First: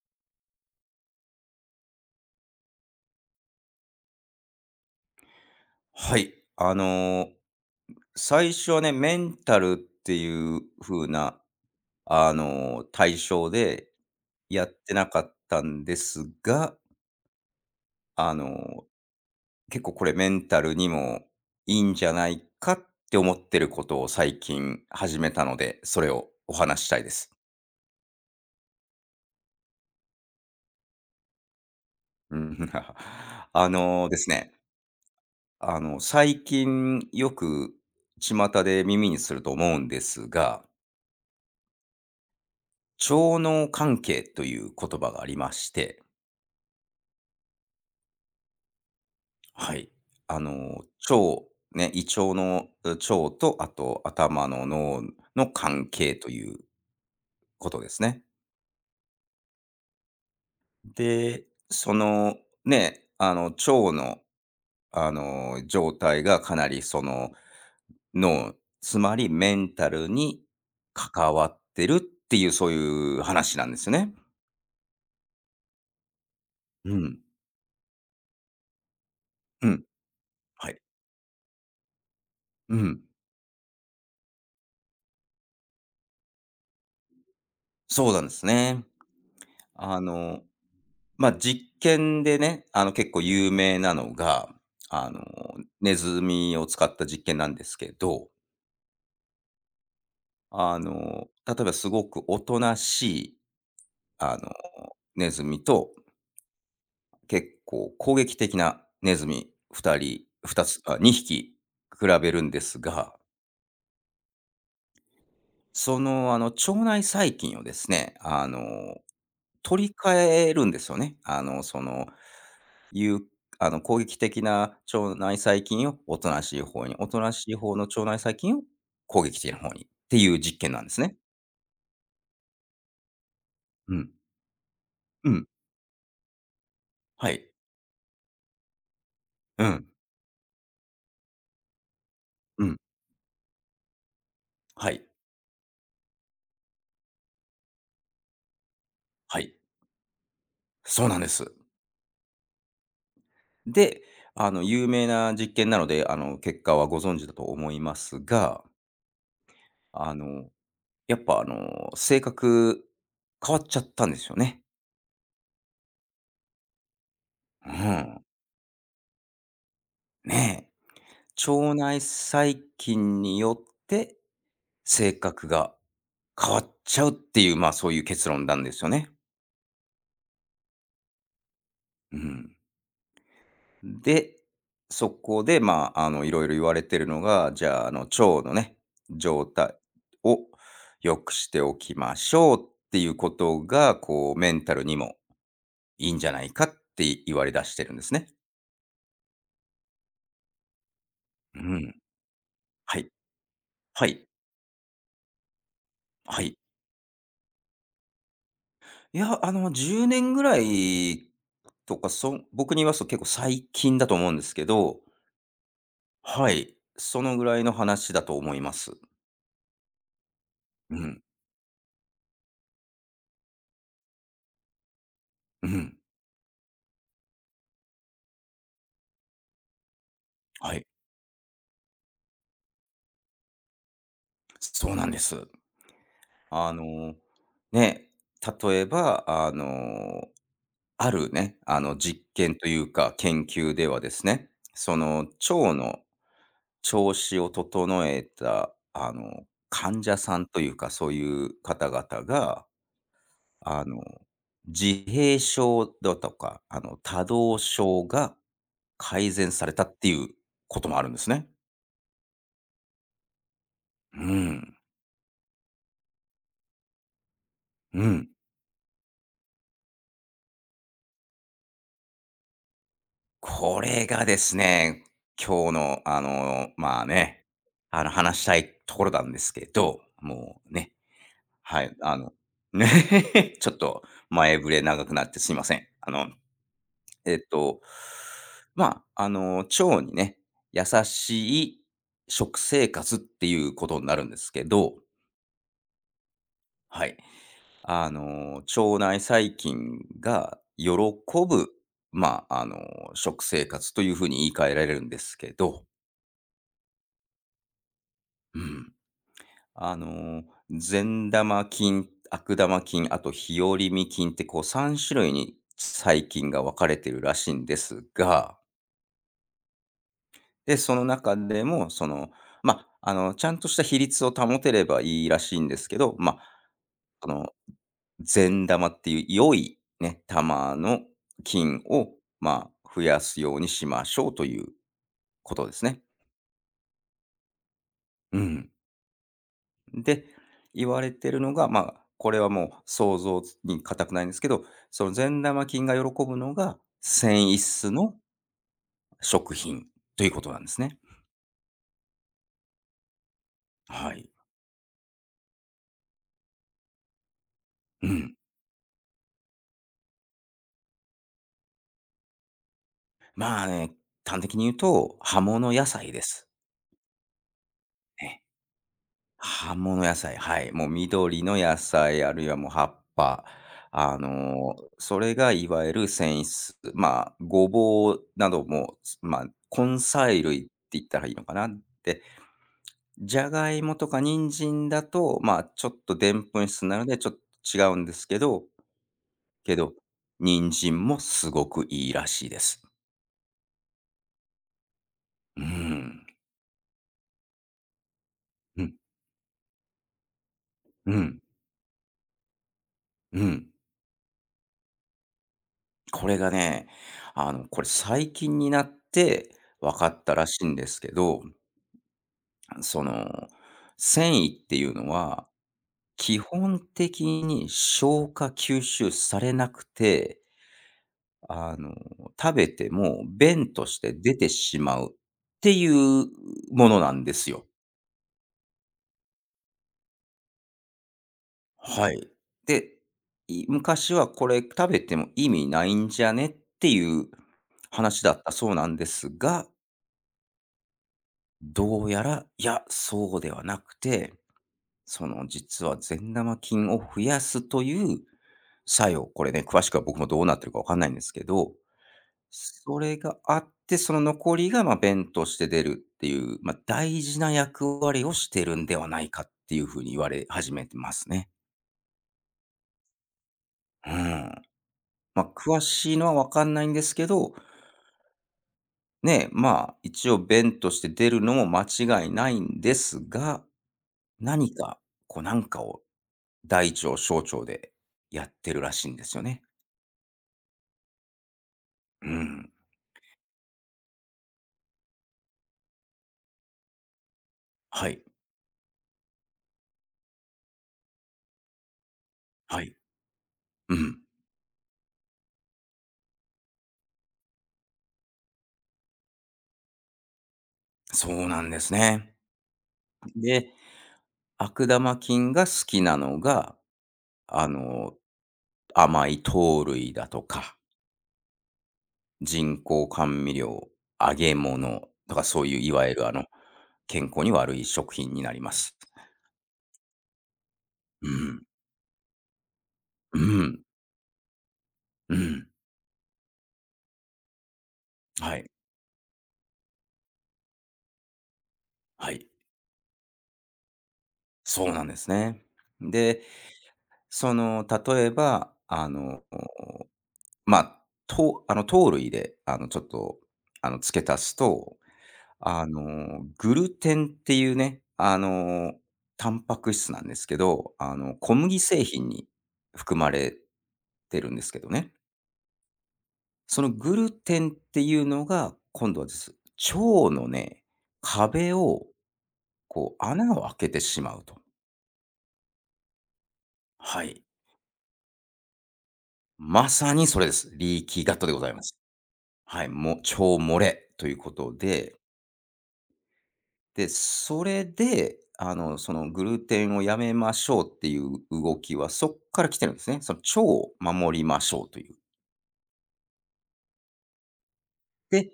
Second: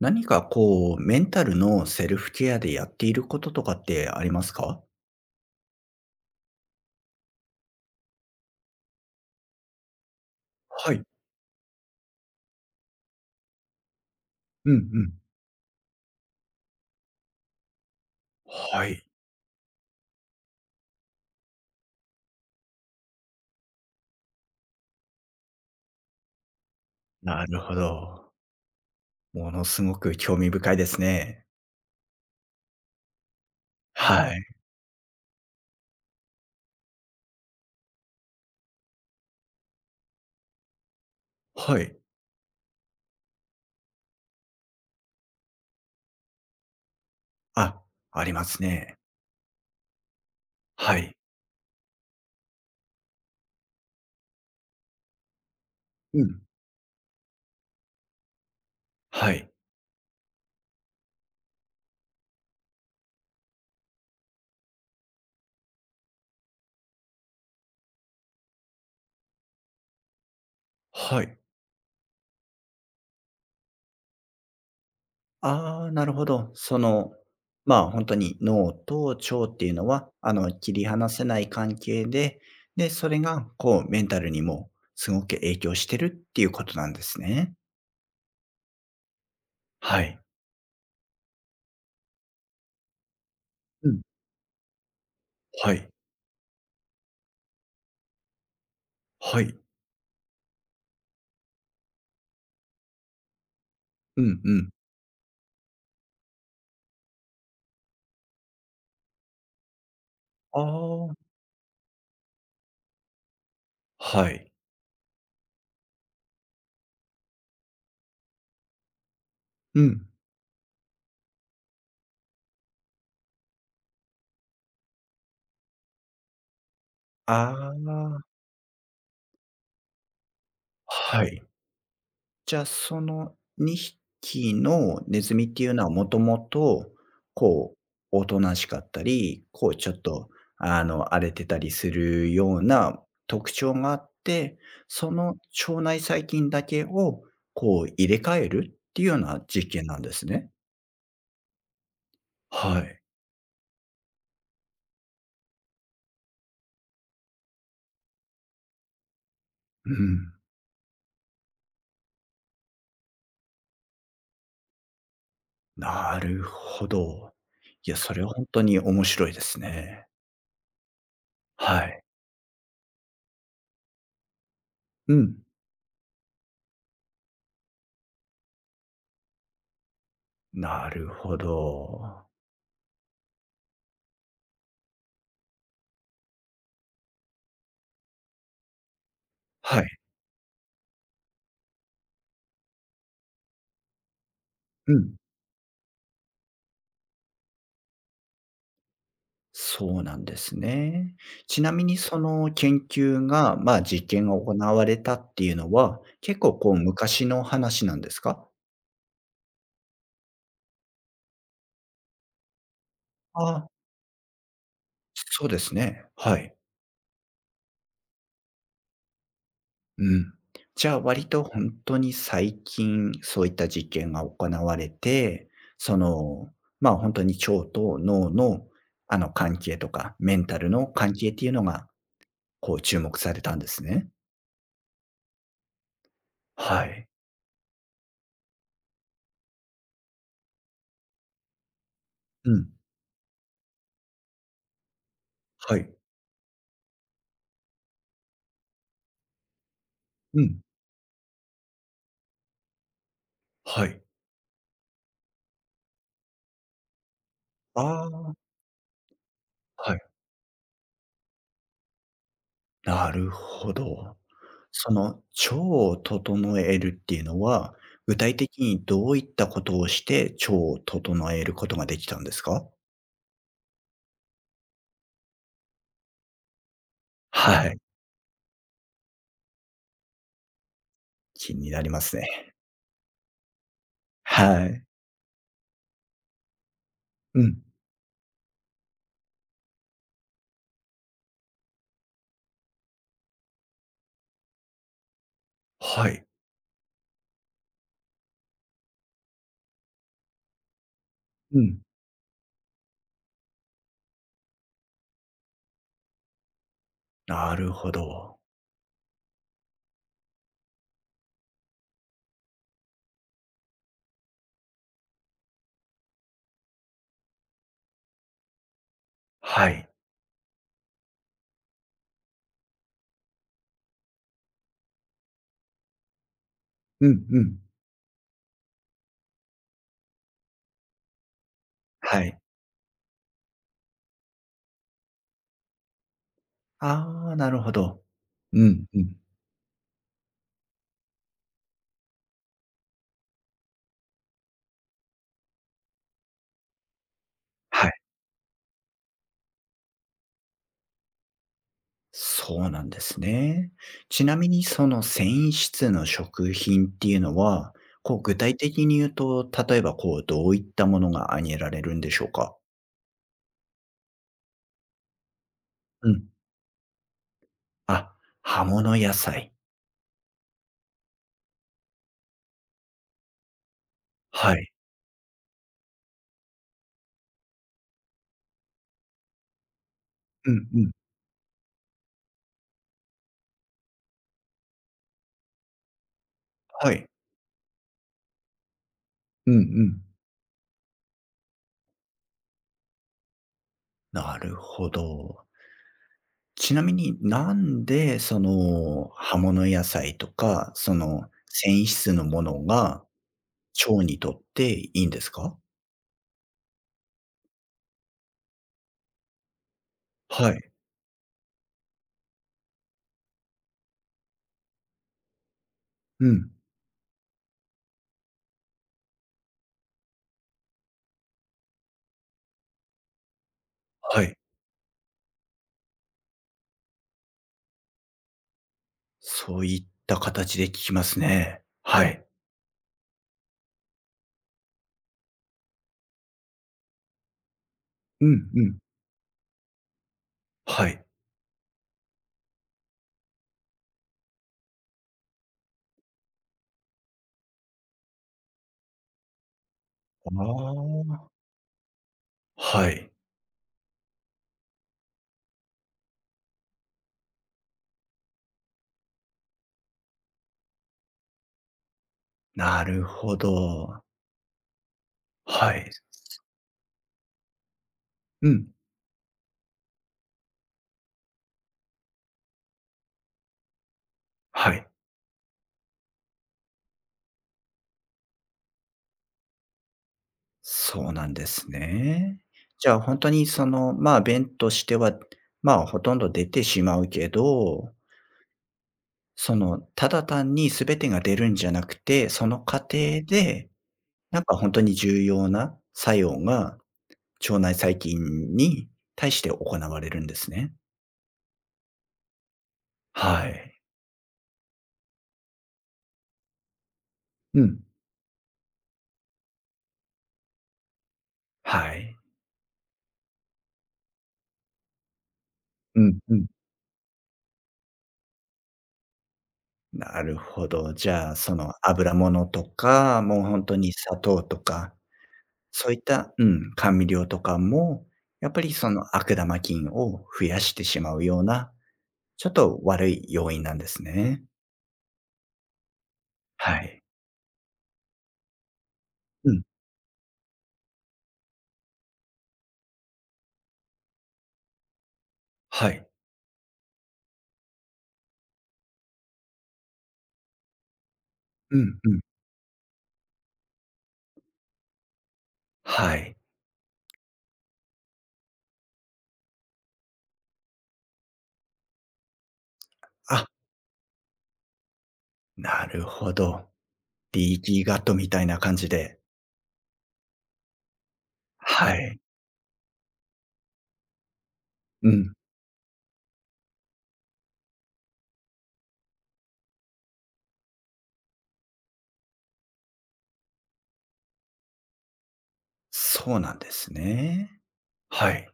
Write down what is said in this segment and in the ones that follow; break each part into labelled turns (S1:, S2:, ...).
S1: 何かこう、メンタルのセルフケアでやっていることとかってありますか？
S2: はい。最初はね、メンタルっていう
S1: はい。
S2: 風な、対象でやっ
S1: うんう
S2: てな
S1: ん。
S2: かったんですが、あの、
S1: はい、
S2: 結構これメンタルにもいいんじゃないかって思ってることを最近始めたので、それをお話ししたいです。
S1: なるほど。ものすごく興味深いですね。
S2: うん あのーです
S1: はい。
S2: ね、あの、最近よく巷で耳にすると思うんですが、
S1: はい。
S2: 腸脳関係という言葉がありまして、
S1: あ、ありますね。
S2: はい。あの、腸、
S1: はい。
S2: ね、胃腸のう腸と、あと頭の脳の関係
S1: う
S2: と
S1: ん。
S2: いうことですね。
S1: はい、
S2: で、その、腸の、状態がかなりその脳、つまりメンタルに
S1: は
S2: 関
S1: い。
S2: わってるっていう、そういう話なんですよね。
S1: ああ、なるほど。そ
S2: う
S1: の、
S2: ん。
S1: まあ、本当に脳と腸って
S2: う
S1: いう
S2: ん。
S1: のは、
S2: は
S1: 切
S2: い。
S1: り離せない関係で、
S2: う
S1: で、
S2: ん。
S1: それがこうメンタルにもすごく影響してるっていうことなんですね。
S2: そうなんですね。あ
S1: はい。
S2: の実験でね、結構有名なのが、あの、
S1: はい。
S2: ネズミを使った実験なんですけど、
S1: はい。
S2: 例えばすごくおとなしい、
S1: う
S2: あ
S1: ん
S2: の、
S1: うん。
S2: ネズミと、結構攻撃的なネズミ2人、
S1: あ
S2: 2つあ、
S1: あ。
S2: 2匹比べるんですが、
S1: はい。
S2: 腸内細菌をですね、
S1: う
S2: 取り
S1: ん。
S2: 替えるんですよね。あの、そのいう、あの、攻撃的な腸内細菌をおとなしい方に、おとな
S1: あ
S2: しい方の腸内
S1: あ。
S2: 細菌を攻撃的な方にっていう実験なんですね。
S1: はい。じゃあ、その
S2: う
S1: 2
S2: ん。
S1: 匹のネ
S2: う
S1: ズミ
S2: ん。
S1: っていうのはもともと、
S2: はい。
S1: こう、おとなしかったり、
S2: う
S1: こう
S2: ん。
S1: ちょっと、荒れてたりするよう
S2: うん。
S1: な特徴があって、
S2: はい。
S1: その腸内細菌だけを、こう入れ替えるっていうよう
S2: は
S1: な
S2: い。
S1: 実験なんですね。
S2: そうなんです。
S1: はい。
S2: で、有名な実験なので、結果はご存知だと思いますが、
S1: う
S2: あ
S1: ん。
S2: の、やっぱ、性格変わっちゃったんですよね。
S1: なるほど。
S2: う
S1: いや、そ
S2: ん。
S1: れは本当に面白いですね。
S2: ねえ。腸
S1: は
S2: 内
S1: い。
S2: 細菌によって性
S1: うん。
S2: 格が変わっちゃうっていう、まあ、そういう結論なんですよね。
S1: なるほ
S2: う
S1: ど。
S2: ん。で、そこで、まあ、いろいろ言われてるのが、じゃあ、腸のね、状態
S1: はい。
S2: を良くしておきましょうっていうことが、こう、メンタル
S1: う
S2: にも
S1: ん。
S2: いいんじゃないかって言われ出してるんですね。
S1: そうなんですね。
S2: う
S1: ちなみに
S2: ん。
S1: その研
S2: はい。
S1: 究が、ま、
S2: は
S1: 実
S2: い。
S1: 験が行われたっていうのは、結
S2: は
S1: 構
S2: い。
S1: こう昔の話なんですか？
S2: いや、10年ぐらいとか、僕に言わすと結構
S1: あ
S2: 最
S1: あ、
S2: 近だと思うんですけど、
S1: そうですね。は
S2: は
S1: い。
S2: い。そのぐらいの話だと思います。
S1: うん。じゃ
S2: う
S1: あ
S2: ん。
S1: 割と本当に最近、そういった実験が行われて、
S2: う
S1: そ
S2: ん。
S1: の、まあ、本当に腸と脳の、関係とか、メンタル
S2: はい。
S1: の関係っていうのが、こう注目されたんですね。
S2: そうなんです。あ
S1: はい。
S2: の、ね、例えば、あるね、実
S1: う
S2: 験と
S1: ん。
S2: いうか、研究ではですね、その、腸
S1: はい。
S2: の調子を整えた、患者さ
S1: う
S2: んと
S1: ん。
S2: いうか、そういう方々が、あ
S1: はい。
S2: の、自閉症だとか、多動症
S1: あ
S2: が
S1: あ、
S2: 改善された
S1: は
S2: っ
S1: い。
S2: ていうこともあるんですね。
S1: なるほど。
S2: うん、
S1: その腸を整えるっていうのは、
S2: う
S1: 具
S2: ん。
S1: 体的にどういったことをして、腸を整えることができたんですか？
S2: これがですね、今日の、まあね、
S1: はい。
S2: 話したいところなんですけど、もうね、
S1: 気にな
S2: は
S1: り
S2: い、
S1: ますね。
S2: ちょっと前
S1: は
S2: 触れ
S1: い。
S2: 長くなってすいません。えっ
S1: うん。
S2: と、まあ、腸にね、優しい食生活っていうことになるんですけど、
S1: はい。
S2: はい。腸内細菌が喜
S1: う
S2: ぶ、
S1: ん。
S2: まあ、食生活というふうに言い換えられるんですけど、
S1: なるほど。
S2: うん。あの、善玉菌、悪玉菌、あと日和見菌ってこう3種類に細菌が分かれてるらしいんですが、
S1: はい。
S2: で、その中でも、ちゃんとした比率を保てればいいらしいんですけど、まあ、
S1: うん
S2: あ
S1: う
S2: の
S1: ん。
S2: 善玉っていう良いね、玉の菌を、
S1: はい。
S2: まあ、増やすようにしましょうということですね。
S1: ああ、なるほど。
S2: う
S1: う
S2: ん。
S1: んうん。
S2: で、言われてるのが、まあ、これはもう想像に固くないんですけど、その善玉菌が喜ぶのが繊維
S1: は
S2: 質
S1: い。
S2: の食品ということなんですね。
S1: そうなんですね。
S2: は
S1: ち
S2: い。
S1: なみにその繊維質の食品っていうのは、
S2: う
S1: こう
S2: ん。
S1: 具体的に言うと、例えばこうどういったものが挙げられるんでしょうか？
S2: まあね、端的に言うと、葉物野
S1: う
S2: 菜で
S1: ん。
S2: す。
S1: あ、
S2: ね、
S1: 葉物野菜。
S2: 葉物野菜、はい。もう緑の野菜、あるいはもう葉っぱ。
S1: はい。
S2: それがいわゆる繊維質。まあ、ごぼうなども、まあ、根菜
S1: う
S2: 類っ
S1: ん
S2: て
S1: うん。
S2: 言ったらいいのかな。で、じゃがいもとか人参だと、まあ、ちょっとでんぷん質
S1: は
S2: なの
S1: い。
S2: で、ちょっと違うんですけど、
S1: うんう
S2: けど、
S1: ん。
S2: 人参もすごくいいらしいです。
S1: なるほど。
S2: うーん。
S1: ちなみに、なんで、そ
S2: うん、
S1: の、葉物野菜とか、そ
S2: う
S1: の、
S2: ん、
S1: 繊維質のものが
S2: うん。
S1: 腸にとっていいんですか？
S2: これがね、これ最近になって分かったら
S1: は
S2: しい
S1: い。
S2: んですけど、その、繊維っていうのは、
S1: う
S2: 基
S1: ん。
S2: 本的に消化吸収されなくて、あの、食べても便として
S1: は
S2: 出
S1: い。
S2: てしまうっていうものなんですよ。
S1: そういった形で聞きますね。は
S2: は
S1: い。
S2: い。で、昔はこれ食べても意味ないんじゃねっていう話
S1: う
S2: だっ
S1: ん
S2: た
S1: う
S2: そう
S1: ん。
S2: なんですが、
S1: はい。
S2: どうやら、いや、そうではなくて、その実は善玉菌を増やすという作用、これね、詳しくは僕もど
S1: あ
S2: うなってるかわかんないんで
S1: あ。
S2: すけど、
S1: は
S2: そ
S1: い。
S2: れがあって、その残りが、ま、便として出るっていう、まあ、大事な役割をしてるんではないかっていうふうに言われ始めてますね。
S1: なるほど。
S2: うん。まあ、
S1: は
S2: 詳
S1: い。
S2: しいのはわかんないんですけど、
S1: うん。
S2: ね、まあ、一応便として出るのも間違いないんですが、
S1: は
S2: 何
S1: い。
S2: か、こうなんかを、大腸、小腸でやってるらしいんですよね。
S1: そうなんです
S2: う
S1: ね。
S2: ん。
S1: じゃあ、本当に、その、まあ、便としては、まあ、ほとんど出てしまうけど
S2: はい。
S1: その、ただ単に全てが出るんじゃなくて、その過
S2: はい。
S1: 程で、
S2: うん。
S1: なんかほんとに重要な作用が腸内細菌に対して行われるんですね。
S2: そうなんですね。
S1: は
S2: で、
S1: い。
S2: 悪玉菌が好きなのが、
S1: う
S2: あ
S1: ん。
S2: の、甘い糖類だとか、
S1: はい。
S2: 人工甘味料、揚げ物とかそういうい
S1: う
S2: わゆ
S1: ん
S2: る
S1: うん。
S2: 健康に悪い食品になります。
S1: なるほど。じ
S2: う
S1: ゃあ、そ
S2: ん。
S1: の油物とか、
S2: う
S1: もうほんと
S2: ん。
S1: に砂糖とか、
S2: うん。
S1: そういったうん、甘味料とかも、やっ
S2: は
S1: ぱ
S2: い。
S1: りその悪玉菌を増やしてしまうような、
S2: はい。
S1: ちょっと悪い要因なんですね。
S2: そうなんですね。で、
S1: はい。
S2: 例えば、あの、
S1: うん、
S2: まあ、とあの、糖類で、あの、ちょっと、あの、付け足すと、
S1: はい。
S2: グルテンっていうね、タンパク質なんですけど、小
S1: う
S2: 麦
S1: ん
S2: 製
S1: うん。
S2: 品に含まれてるんですけどね。
S1: はい。
S2: そのグルテンっていうのが、今度はです、腸のね、壁を、こう、
S1: あ、
S2: 穴を開けてしまうと。
S1: なるほど。
S2: はい。
S1: リーキーガットみたいな感じで。
S2: まさにそれです。リーキーガットでございます。
S1: はい。
S2: はい、腸漏れということ
S1: う
S2: で、
S1: ん。
S2: で、それで、そのグルテンをやめましょうっていう動きはそっから来てるんですね。その腸を守りましょうという。
S1: そうなんですね。はい。
S2: で、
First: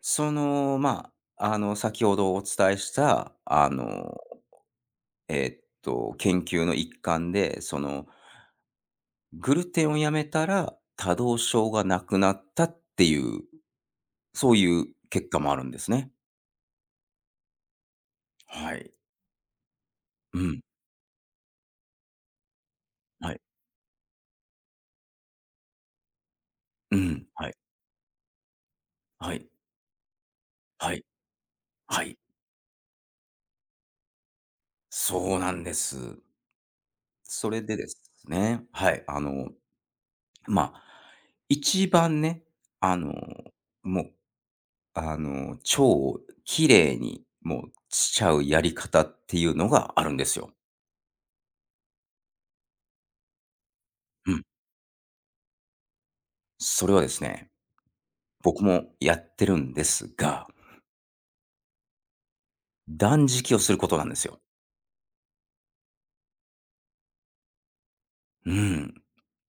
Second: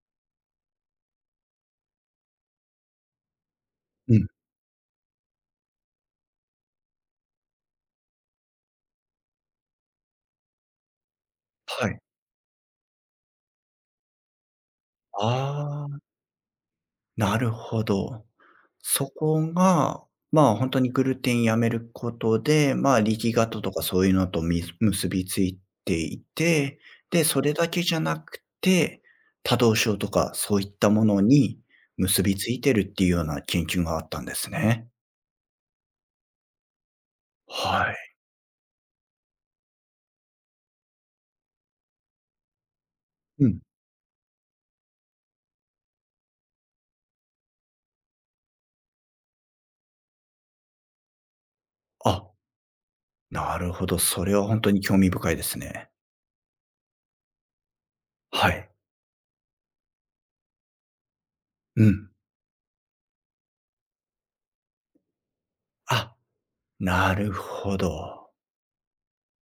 S2: その、まあ、先ほどお伝えした、
S1: うん。
S2: 研究の一環で、その、グルテンをやめたら多動症が
S1: はい。
S2: なくなったっていう、そういう結果もあるんで
S1: あ
S2: す
S1: あ、
S2: ね。
S1: なるほど。
S2: はい。
S1: そこが、
S2: う
S1: まあ、
S2: ん。
S1: 本当にグルテンやめることで、まあ、リーキ
S2: は
S1: ー
S2: い。
S1: ガットとかそういうのとみ結びついていて、
S2: う
S1: で、
S2: ん。
S1: そ
S2: はい。
S1: れだけじゃなくて、
S2: はい。
S1: 多動症とかそういった
S2: はい。
S1: ものに
S2: はい、
S1: 結びついてるっていうような研究があったんですね。
S2: そうなんです。それでで
S1: はい。
S2: すね、はい、まあ、一番ね、あの、
S1: うん。
S2: もう、あの、腸を綺麗に、もう、しちゃうやり方っていうのがあるんですよ。
S1: あ、なるほど。そ
S2: う
S1: れ
S2: ん。
S1: は本当に興味深いですね。
S2: それはですね、
S1: は
S2: 僕
S1: い。
S2: もやってるんですが、
S1: うん。
S2: 断食をすることなんですよ。
S1: あ、なるほど。
S2: うん。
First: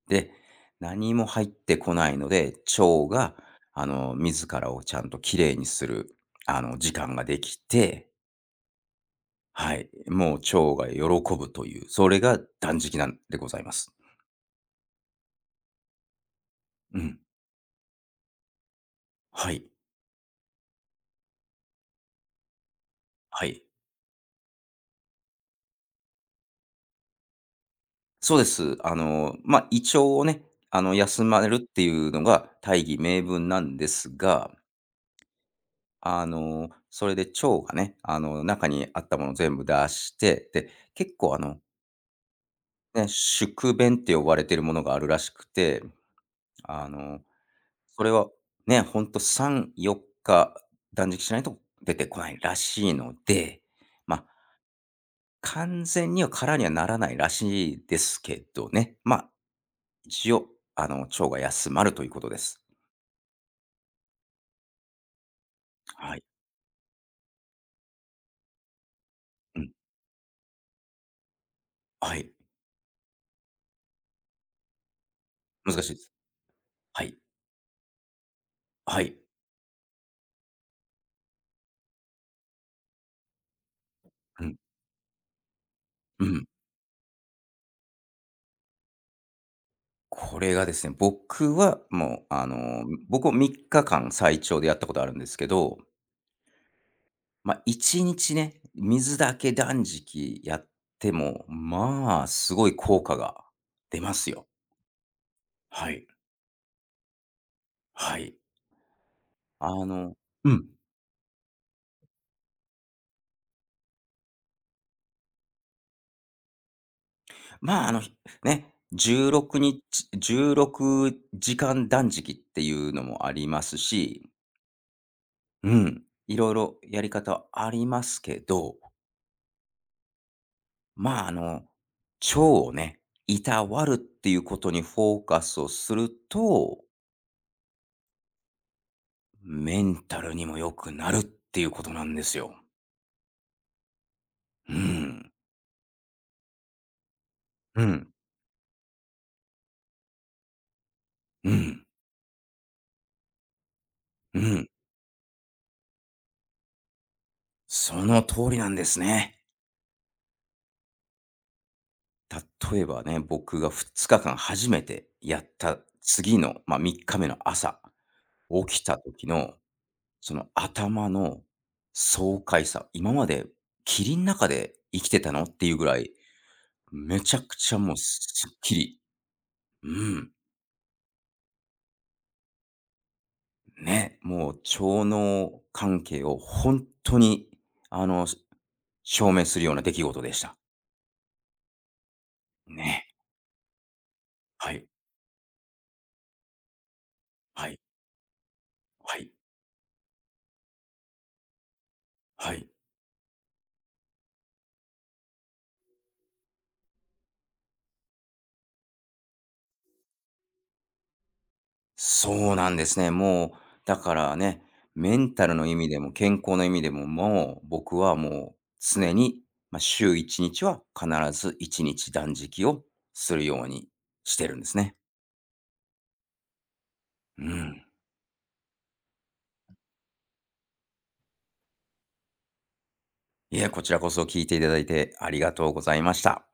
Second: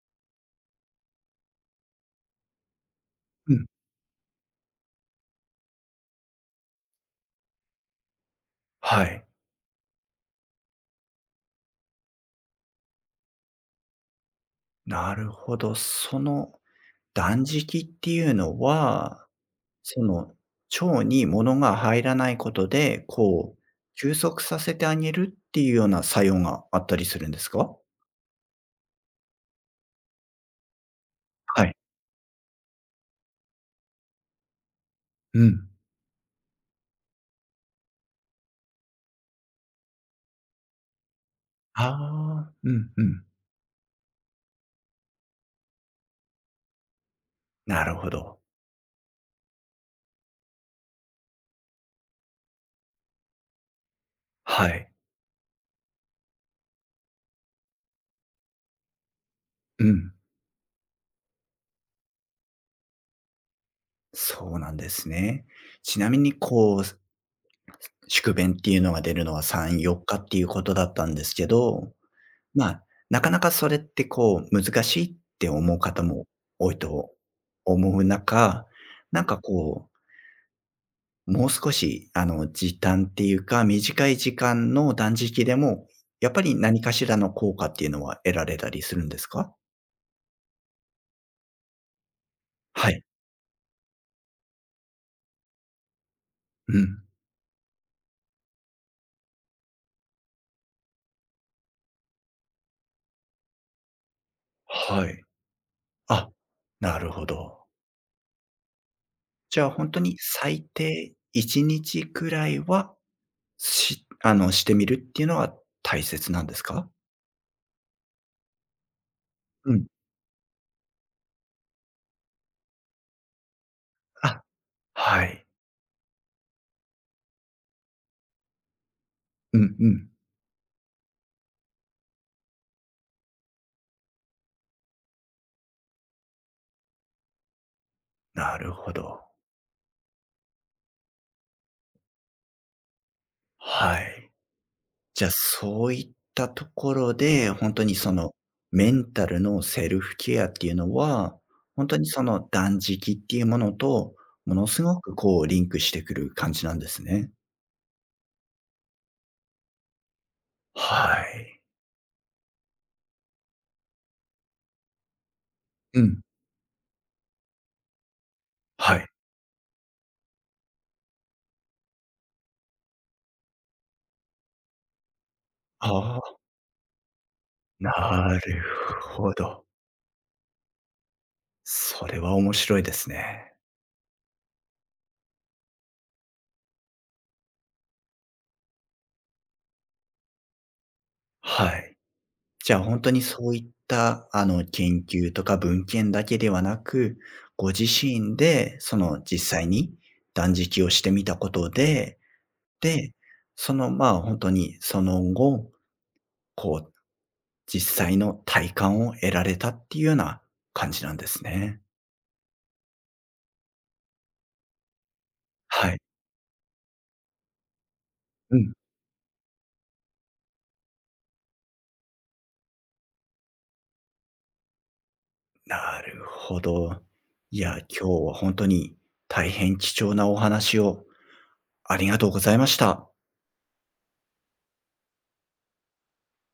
S2: で、何も入ってこないので、腸が、
S1: うん。
S2: 自らをちゃんと綺麗にする、時間ができて、
S1: はい。
S2: はい、もう腸が喜ぶという、それが断食なんでございます。
S1: なるほど。その
S2: うん。
S1: 断食っていうのは、
S2: はい。
S1: その腸に物が入らないことで、
S2: は
S1: こう
S2: い。
S1: 休息させてあげるっていうような作用があったりするんですか？
S2: そうです。胃腸をね、休まれるっ
S1: はい。
S2: ていうのが大義名分なんですが、
S1: うん。
S2: それで腸がね、中にあったものを全部出して、で、結構
S1: ああ、うんう
S2: ね、
S1: ん。
S2: 宿便って呼ばれてるものがあるらしくて、あの、
S1: なる
S2: そ
S1: ほ
S2: れは
S1: ど。
S2: ね、ほんと3、4日断食しないと出てこないらしいので、まあ、
S1: はい。
S2: 完全には空にはならないらしいですけどね。まあ、
S1: うん。
S2: 一応、腸が休まるということです。
S1: そうなんですね。ちな
S2: は
S1: み
S2: い。
S1: にこう宿便っていうのが出るのは
S2: うん。
S1: 3、4日っていうことだったんですけど、
S2: はい。
S1: まあ、なかなかそれってこう難しいって思う
S2: 難しいで
S1: 方
S2: す。
S1: も多い
S2: は
S1: と
S2: い。
S1: 思う中、
S2: はい。
S1: なんかこう、もう少しあの時短っていうか、短い時
S2: うん。
S1: 間の断食でも、
S2: う
S1: やっぱ
S2: ん。
S1: り何かしらの効果っていうのは得られたりするんですか？
S2: これがですね、僕はもう、
S1: はい。
S2: 僕を3日間最長でやったことあるんですけど、
S1: うん。
S2: まあ、1日ね、水だけ断食やっても、まあ、すごい効果が出ますよ。
S1: はい。
S2: はい。
S1: あ、なるほど。
S2: はい。
S1: じゃあ
S2: あ
S1: 本当
S2: の
S1: に
S2: う
S1: 最
S2: ん。
S1: 低1日くらいはしあの、してみるっていうのは大切なんですか？
S2: まあ、ね、16
S1: うん。
S2: 日16時間断食っていうのもありますし、
S1: あ、はい。
S2: うん、いろいろやり方ありますけど、
S1: うんうん。
S2: まあ、腸をね、いたわるっていうことにフォーカスをすると、
S1: なるほど。
S2: メンタルにも良くなるっていうことなんですよ。
S1: はい。
S2: う
S1: じゃあ、
S2: ん、
S1: そういったところで、本
S2: う
S1: 当に
S2: ん、
S1: その、メンタルのセルフケアっていうのは、
S2: うん、
S1: 本当にその断食っていうものと、
S2: う
S1: もの
S2: ん。
S1: すごくこうリンクしてくる感じなんですね。
S2: その通りなんですね。
S1: はい。
S2: 例えばね、僕が2日間初めてやった
S1: うん。
S2: 次の、まあ、3日目の朝、起きた
S1: はい。
S2: 時の、その頭の爽快さ、今まで霧の中で生きてたのっていうぐらい、
S1: ああ、
S2: めちゃくちゃ
S1: な
S2: もうすっ
S1: る
S2: きり、
S1: ほど。
S2: うん、
S1: それは面白いですね。
S2: ね、もう腸脳関係を本当にあの、証明するような出来事でした。
S1: はい。じゃあ、本
S2: ね、
S1: 当にそういった、
S2: はい、
S1: 研究とか文献だけではなく、ご
S2: はい、
S1: 自身で、そ
S2: は
S1: の、
S2: い、
S1: 実際に断食をしてみたことで、
S2: はい。
S1: で、その、まあ、本当にその後、こう、実際の体感を得られたっていうような感じなんですね。
S2: そうなんですね。もう、だからね、メンタルの意味
S1: は
S2: で
S1: い。
S2: も健康の意味でも、もう僕はもう
S1: うん、
S2: 常に、まあ、週1日は必ず1日断食をするようにしてるんですね。
S1: なるほど。
S2: う
S1: いや、
S2: ん。
S1: 今日は本当に大変貴重なお話をありがとうございました。
S2: いえ、こちらこそ聞いていただいてありがとうございました。